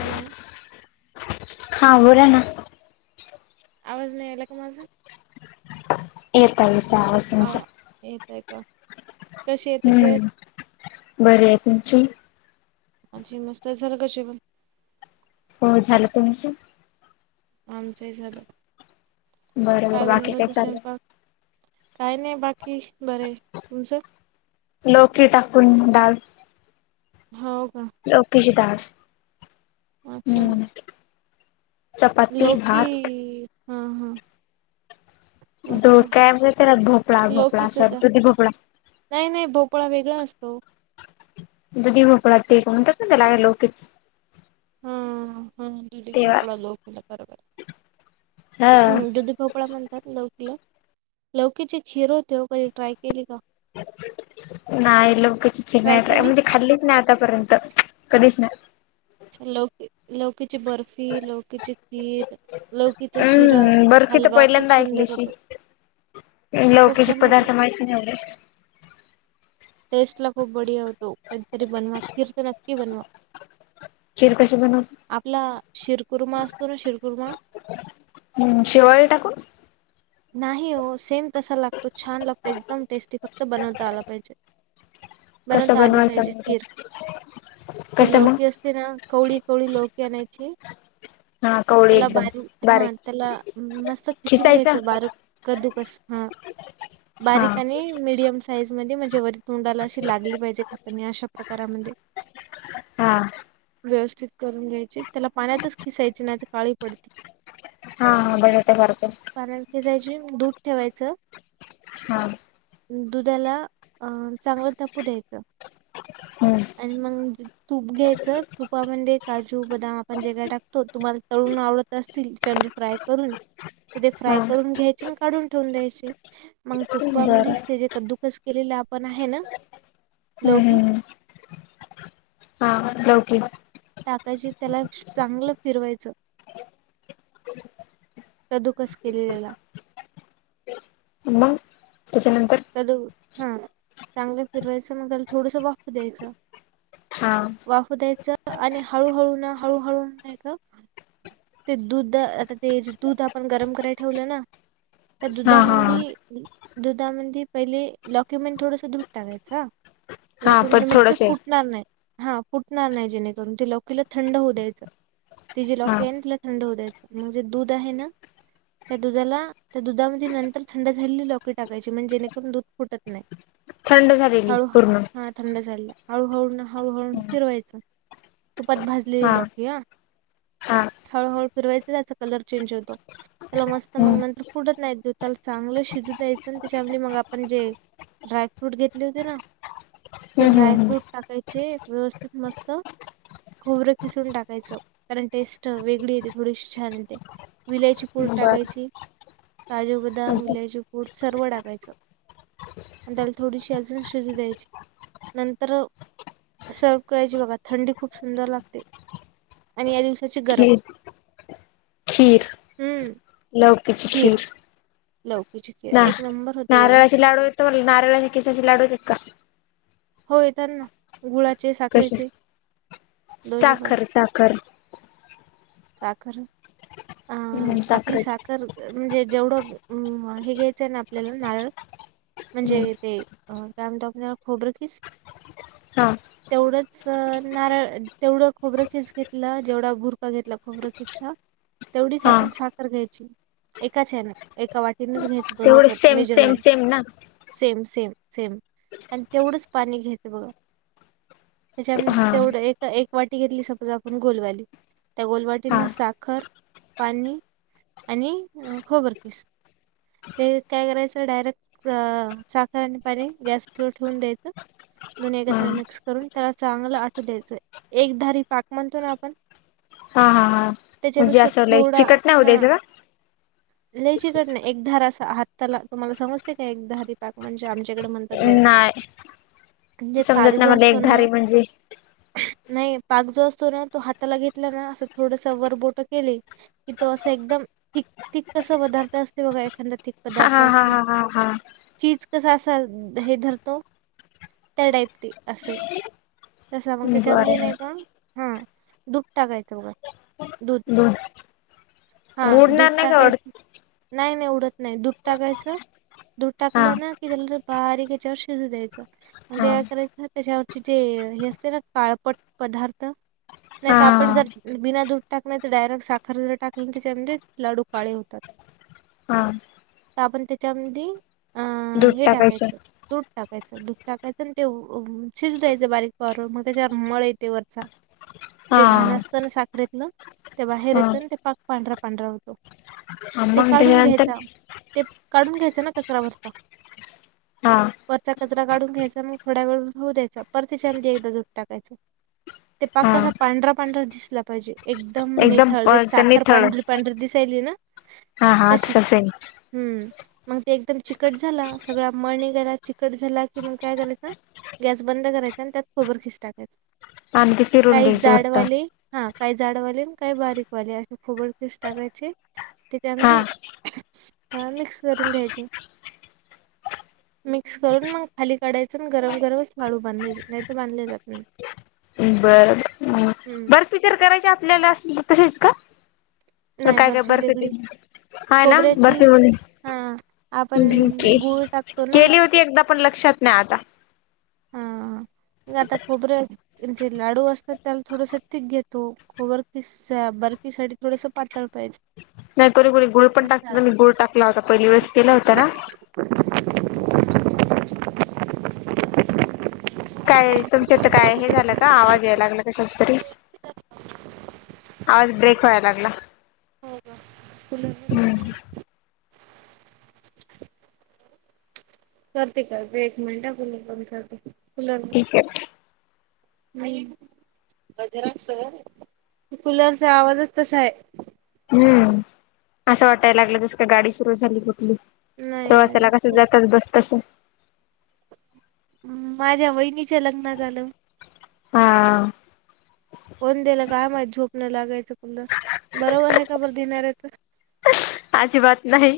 Hello हा बोर ना आवाज नाही येलाक माझ येत येत ह येेत आहे का कशी आहे तब्येत? हम्म बर आहे तुमची आज मस्त सार कश हो झालं तुमचं आमचंही झालं बर बर बाकी बनवलं काय होतं चाल स्वयंपाक? काय नाही बाकी बरं आहे तुमचं लोक टाकून डाल हाव का? लवकीच दाड. हं. लोवकी, हा. हा. दो मस्त काय ग तेला, भोपळा- भोपळा, लोकीच स द दुधी भोपळा नाही- नाही, भोपळा वेगळा असतो. दुधी भोपळा ते म्हणतात ना त्याला, लोकिच. हा हा दुधी तेव्हा भोपळा लोकीला, बरोबर. ह हं, दुधीभोपळा म्ह लोकला. लौकीची खीर होते ओ. कधी ट्राय केली का? नाही लोवकीचिची ट्राय नाही बाय, केली? म्हणजे खालीच नाही आतापर्यंत. कधीच नाही. लोवकी, लोवकीची बर्फ र्फी, लौकीची खिर, लौकीचा शिरा, हम्म बर्फी तर हलवा, खूप पहिल्यांदा सुंदर ऐकलीशी होतो. [inaudible] खूप लौकीचे छान होतो पदार्थ माहिती नाही एवढे. टेस्ट ला खूप बढिया होतो. कधीतरी बनवा. खीर तर नक्की बनवा. खीर कशी बनवता? आपला, शिरकुर्मा असतो ना. शिरकुर्मा. हम्म. शिवाळी टाकून? नाही हो. सेम तसा लागतो. छान लागतो, एकदम टेस्टी. फक्त बनवता आला पाहिजे. कसं बनवता आली बनवायचं पाहिजे, मग खीर. ते ती कसं मग लवकी अस ते ना. कवळी -कवळी लोकी आणायची. हा कवळी त्याला एकदम बारी, हा. बारीक त्याला मस्त खिसून घ्याय खिसायच बार, कदुकस. हं. हा बारीक आणि मिडीयम साईज मध्ये, म्हणजे वर तोंडाला अशी लागली पाहिजे, खातानी. अशा प्रकारामध्ये. हा हा व्यवस्थित करून घ्यायची. त्याला पाण्यातच खिसायची. नाही तर काळी पडती. हा, हा. बटाटया सारखंच. पारण खेचायची. दूध ठेवायचं. हा. दुधाला, अ चांगलं तापू द्यायचं. हं. अन् मंग तूप घ्यायचं. तुपामध्ये काजू, बदाम, आपण जे काय टाकतो, तुम्हाला तळून आवडत अस तील, चंडी फ्राय करून हा फ्राय करून घ्यायचे, न काढून ठेवून द्यायचे. मग बरं तुपामध्येच त्याज्या कद्दुकस केलेलं आपण आहे ना हं, लौकी हं, ह. हा, लौकी टाकायची. त्याला चांगलं फिरवायचं. कदुकस केलेल्याला. मंग, त्याच्यानंतर. ल हा. चांगलं फिरवायचं मग त्याला थोडस वाफ द्यायचं. हा. वाफ द्यायच. आणि हळूहळू ना, हळूहळू नाही का ते दूध, आता ते जे दूध, आपण गरम करायला ठेवलं ना. त्या हा हा दुधामंदी दुधामध्ये पहिले, लौकीमध्ये थोडस दूध टाकायच. आ हा [unintelligible] पण म्हणजे ते थोडस आहे फुटणार नाही. हा, फुटणार नाही, जेणेकरून. त लौकीला थंड होऊ द्यायच. ति जी हा लौकी केंटला थंड होऊ द्याय, म्हणजे दूध आहे ना त्या दुधाला, त्या दुधामध्ये नंतर थंड झालेली लौकी टाकायची. म्हण जेणेकरून दूध फुटत नाही. थंड झालेली हळु पूर्ण हा. थंड झाले हळूहळू ना हळूहळू फिरवायचं तुपात भाजले हा लौकी ह. हा हळूहळू फिरवायच त्याचा कलर चेंज होतो. त्याला मस्त मग हम्म नंतर पुडत नाही देऊ त्याला चांगलं शिजू दयायचं त्याच्याम मग आपण जे ड्रायफ्रूट घेतले होते ना. ते हम्म हम्म ड्रायफ्रूट टाकायचे व्यवस्थित मस्त खोबरं खिसून टाकायचं कारण टेस्ट. वेगळी येते थोडीशी छान येते विलायची पूर हम्म बरं टाकायची काजू. बदाम अजून इलायचीीपूर सर्व टाकायचं. आणि त्याला थोडीशी अजून शुजी द्यायची नंतर. सर्व करायची बघा थंडी खूप सुंदर लागते आणि या दिवशी. त्याचे गरम खीर खीर खीर. लवकीच केअर एक नंबर होते बघा. नारळा च लाडू चका. हो येत ना गुळाचे कसे साखरेचे दोन्ही पण. साखर साखर. साखर अं हम्म आपली साखरेची साखर. म्हणजे जेवढं हे घ्यायचंय ना आपल्याला नारळ म्हणजे हम्म ते. अ त्या म त आपनला खबरखीस. हां. तेवढंच नारळ तेवढं खोबरखीच घेतलं जेवढा घुरखा घेतला खोबरखीचा. तेवढीच हा आपण साखर घ्यायची एकाचन एका वाटीनच घ्यायची. तेवढं सेम सेम सेम ना. सेम सेम सेम आणि तेवढंच पाणी घ्यायचं बघा. त्याच्या हा तेवढं एक एक वाटी घेतली सपोज आपण गोलवाली. त्या हा गोलवाटींना साखर. पाणी आणि खोबरकीीस ते काय करायचं डायरेक्ट. अ साखर आणि पाणी गॅस त ठेवून द्यायचं. ून हा हा एकत्र मिक्स करून त्याला चांगलं आटू द्यायचंय. एकधारी पाक म्हणतो ना आपण. हा हा हां म्हणजे त्याच्यापेक्षा असंलंय चिकट नाही होऊ द्यायचं का. ललेचीकड नाही एकधार अस हातला तुम्हाला समजते काय एकधारी. म्हणजे आमच्याकडे म्हणतात का बघा नाही ते म्हणजे ताग समजत नाही जो मला असतो ना. एकधारी म्हणजे नाही पाक जो असतो ना तो हाताला घेतला ना असं थोडस वरबोट केले. कि तो असं एकदम. तक कस पदार्थ असते बघा एखादा ीक पदार्थ. हा हा असतो हा हा हा. चीज कसा असा हे धरतो त्या टाईप ते असे. तसा मग त्याच्यामध्ये बरं नाही का हा दुप टाकायचं बघ. ब [inaudible] [unintelligible] हा दुध टाकायचं नाही नाही उडत नाही दुध टाकायचं. दूध हा टाकलं ना की त्याला तर बारीक याच्यावर शिजू द्यायचं. हा म्ह करायच त्याच्यावरचे जे हे असते ना काळपट पदार्थ. नाही तर आपण हा जर बिना दूध टाक नाही तर डायरेक्ट साखर जर टाकली त्याच्यामध्ये लाडू काळे होतात. हा साबण तेच्यामदी. अं हे टाकायचं दूध टाकायचं दूध टाकायचं आणि ते शिज दयचं बारीक पर मग त्याच्यावर मळ येते वरचा जे हा घाण असतं ना साखरेतलं. त्या बाहेर येतना ते हा पाक पांढरा पांढरा होतो ते मग काढून त्याच्यानंतर घ्यायचा. ते काढून घ्यायचे ना कचरा वरता. हा. वरचा कचरा काढून घ्यायचा मग थोड्या वेळ होऊ द्यायचा पर त्याच्यामध्ये एकदा दूध टाकायचं ते पाक हा कसा पांढरा पांढरा दिसला पाहिजे. एकदम निथळ एकदम साखर निथळ पांढरी पांढरी दिसायली ना. हा हा तशीच तसच आहे. हम्म मग ते एकदम चिकट झाला सगळा मळ निघाला गला चिकट झाला कि मग काय करायचं. गॅस बंद करायचा आणि त्यात खबर खीस टाकायच आणि ते फिरून काही घ्यायचं वाटतं जाडवाले हा. काय झाडवाले काही बारीकवाले अशी खोबडतीस टाकायचे. ते हा त्यामध्ये त्या मिक्स करून घ्यायचे. मिक्स करून मग खाली काढायचं आणि गरम गरमच लाडू बांधायचे. नाही बधले आपण जातोय. बरं बर्फी कराय ची आपल्याला अस तसेच का? नाही काय काय बर्फी दे वेगळी हाय ना खोबऱ्याची बर्फी वानी हा आपण भकी गुळ टाकतो ना गली होती एकदा पण लक्षात नाही आता हाता खूबर. जे लाडू असतात त्याला थोडस तीिक घेतो खोबर फीस. बर्फीसाठीठी थोडस पातळ पाहिजे. नाही कोणी कोुणी गुळ पण टाकत मी गुळ टाकला होता पहिले यवस केला होता ना. [unintelligible] काय तुमच्यात काय हे झालं का आवाज या लागला. शस्त्री आवाज ब्रेक व्हाय लागला. हो का? हम्म करते करते एक मिनट कुलर बंद करते कूलर ठीक आहे. नाही. जर कुलरचा आवाजच तसा आहे. हम्म असं वाटायला लागलं तस का गाडी सुरू झाली कुठली? नाही प्रवासाला नाही कसं जातात बसतस माझ्या वहिनीच्या लग्नात झाल. हा. फोन दिला काय माहि झोपणं लागायचं कुठलबरोबर आहे का बरं देणार आहेेत. आजी बात नाही.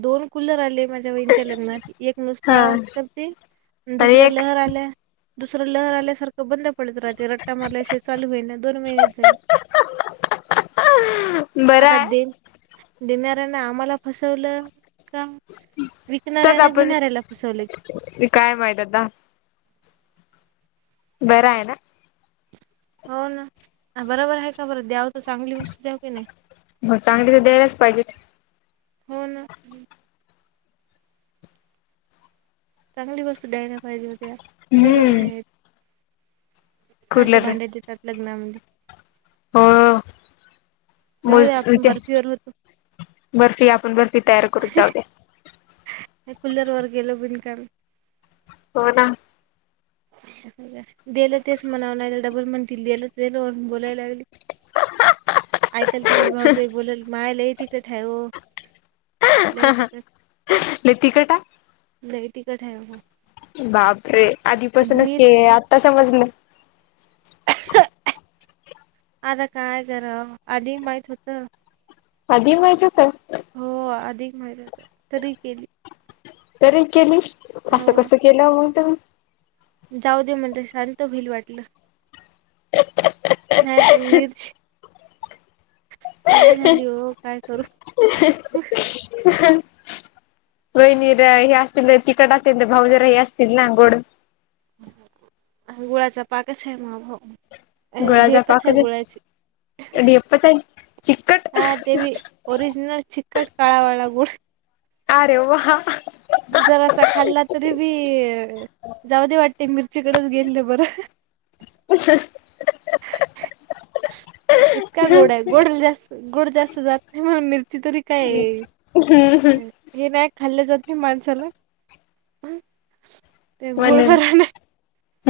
दोन कुलर आले म्हणजे वच्या लग्नात एक नुसत हा आवाज करते आणि दुसरं एक लहर आल. दुसरं लहर आल्यासारखं बंद पडत राहतय. ते रट्टा मला चालू होई ना दोन महिने झाले. बरं आता आहे दे देणाऱ्यांने आम्हाला फसवलं. का विकणाऱ्या स्वतः ना पण घेणाऱ्याला फसवले. काय माहितद्ात. बरा आहे ना. हो ना बरोबर आहे का बरं आहे का बर. म चांगली ते द्यायलाच पाहिजेत. हो ना. चांगली वस्तू द्यायला पाहिजे होत्या बरोबर हम्म नाही. हा असे कुलर भांडे देतात लग्नामध्ये हो जाऊ बोल दे तु आपण बर्फीवर होतो बर्फी आपण बर्फी तयार करत जाऊ द. कुल्लर वर गेलो बिनकामी हो ना. गलं तेच म्हणावं लागलं डबल म्हणतील दिलं ते बोलायला लागली. ऐकाल तुम्ही भाऊजई बोलाल मायलाय तिकठ आहे व लंय तिखंट लय तिखट आहे लंय तिखंट आहे बापरे आधीपासूंनचं के आतां समजलं आतां कायं गरमं आधी माहितं होतं आधी माहितं होतं हो अधिक माहितं होतं तरी गेली. तरी केली हो असं कसं केलं मंग तुम्हीं जाऊं दे म्हणलं शांत होईलं वाटलं. नाहीं पणं मिर्ची नाहीं झालीं हो कायं करूं. ह [unintelligible] वहिणी ह्यां असतीलं तरं तिखंट असतीलं तरं भाऊंजरां हे असतीलं नां गोंड. गुंळाचां पांकचं आहे मंग अ गुळाचा ढेपचं आहे पाकच गुंळाची. ढेपच आहे चिकट हां ते बी ओरिजिनल चिकंट कांळा वांळा गुंळ अरे वां वां जरांसा खांल्ला तरी बी जाऊं देे वाटते. मिर्ची कडेचं गेललं बरं. इतकां गोंड आहे गोंड जास्तं गोंड जास्तं जातं नाहीं मं मिर्ची तरी खांईल. हे नाहीं खांल्ले जांते माणसालां ते गुंळ बरां नाहीं.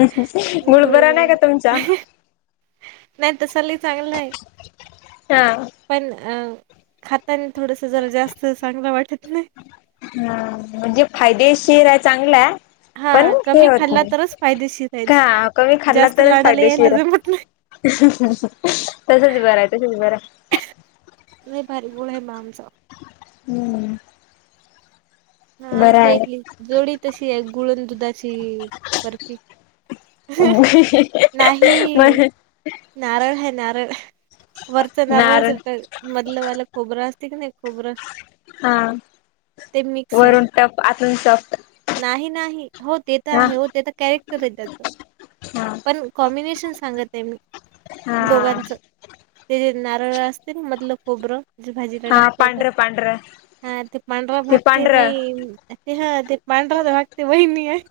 गुंळ बरां नाहीं कां तुमचां. नाहीं तसं लंय चांगलायं. हां पणं अ खांतानां थोडंसं जरां जास्तं चांगलं वाटतं नाहीं. हां म्हणंजे फायदेशीर आहे चांगलंय. हा पणं हे कमी होतं खाल्ला नाहीं. तरच फायदेशीर आहे ते कां कमी खांल्ला जास्त तरचं लाडाला यायला फायदेशीर आहे. जमत नाही तसचं बरं आहे तसचं बरं आहे. नाहीं लंय भांरी गुंळ आहे आमचां. हम्मं हं आमची एक जोडी तशी आहे गुंळन दुधांची बर्फी. हं नाहीं मग नांरळ आहे नांरळ. वरचं नारळ नारळाचं येतं मधलं वालं खोबरं असतें की नाहीं खोबरं. हां ते वरूंन टंफ आतूंन सॉफ्ट. नाहीं, नाहीं हो ते तरं हा आहे हो. ते तरं कॅरेक्टंर आहे त्याचं. हा पणं कॉम्बिनेशनं सांगतं आहे मी. हा दोघांचं ते नांरळ असतें नां मधलं खोबरं. भाजीलां हा टाकतो आपणं पांढरं पांढरं हां ते पांढरा ते भागंते पांढरं बाई ते हं ते. भाऊलां वाटतें वहिनी आहे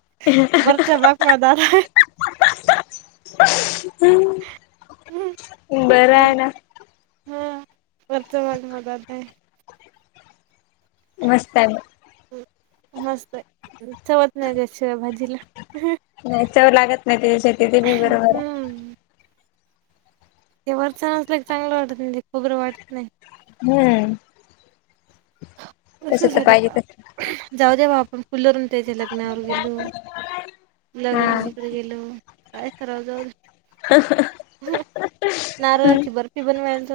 वरच्यां भांग मालां बरं आहे नां हम्मं वरच्यां भांग मदांत आहे. मस्तं आहे मंग. मस्तं आहे. चवचं नाहीं त्यांशेव भाजीलां. नाहीं चवं लागतं नाहीं त्यांच्याशिवाय देते मी बरोबर. हम्म ते वरचं असलं की चांगलं वाटतं नाहीं. ते खोबरं वाटतं नाहीं. हम्मं तसंच तर आहे पाहिजे तस बाबां. जाऊं दे बां आपणं फुलवरूंन त्यांच्या लग्नानंतर गेलो. हा गुलाबी भांजी गेलो कायं करावं जाऊं दे हं नारळांची बर्फी. बनवायंचो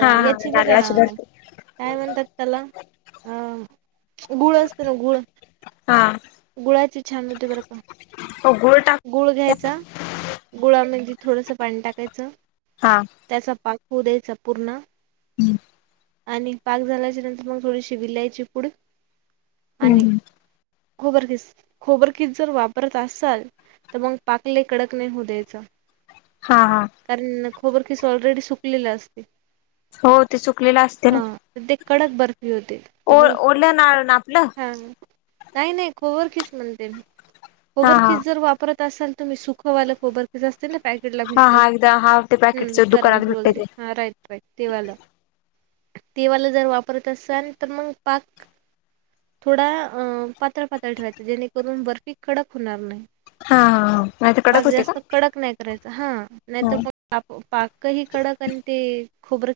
हा हा यांची नारळाची बघां. बर्फी कायं म्हणतांत त्यांला. अहं गूळं असतं नां गूळं हा. गुळायचे छान होते बर का. हो गुळ टाक गुळ घ्यायचा. गुळामध्ये थोडंसं पाणी टाकायचं. हा. त्याचा पाक होऊ द्यायचा पूर्ण हम्म. आणि पाक झाल्याच्या नंतर मग थोडीशी विलायची पुढ आणि हम्म खोबरकीिस खोबरकीिस जर वापरत असाल तर मग पाक कडक लई नाही होऊ द्यायच. हा हा. कारण खोबर खिस ऑलरेडी सुकलेली असते. हो ते चुकलेलं असते ना. हां तर ते कडक बर्फी होते. ओ ओल्या ना ना आपलं. काही नाही खोबर किस म्हणते. हा खोबर हा किस जर वापरला परत असाल तुम्ही सुखवाल खोबर ते असतंना. हा हादा हा ते पॅकेटस दुकान आग भटे हा राईत व्हय. तेवा्हाला देवाला जर वापरत असाल तर मग पाक थोडा अ पातळ पातळ ठेवायचां जेणेकरून बर्फी कडक होणार नाही. हा हा हा नाही तर पाक कडक होते का जास्त कडक नाही करायच हा नाही तर हा मग पा पाक ही कडक आणि ते खोबर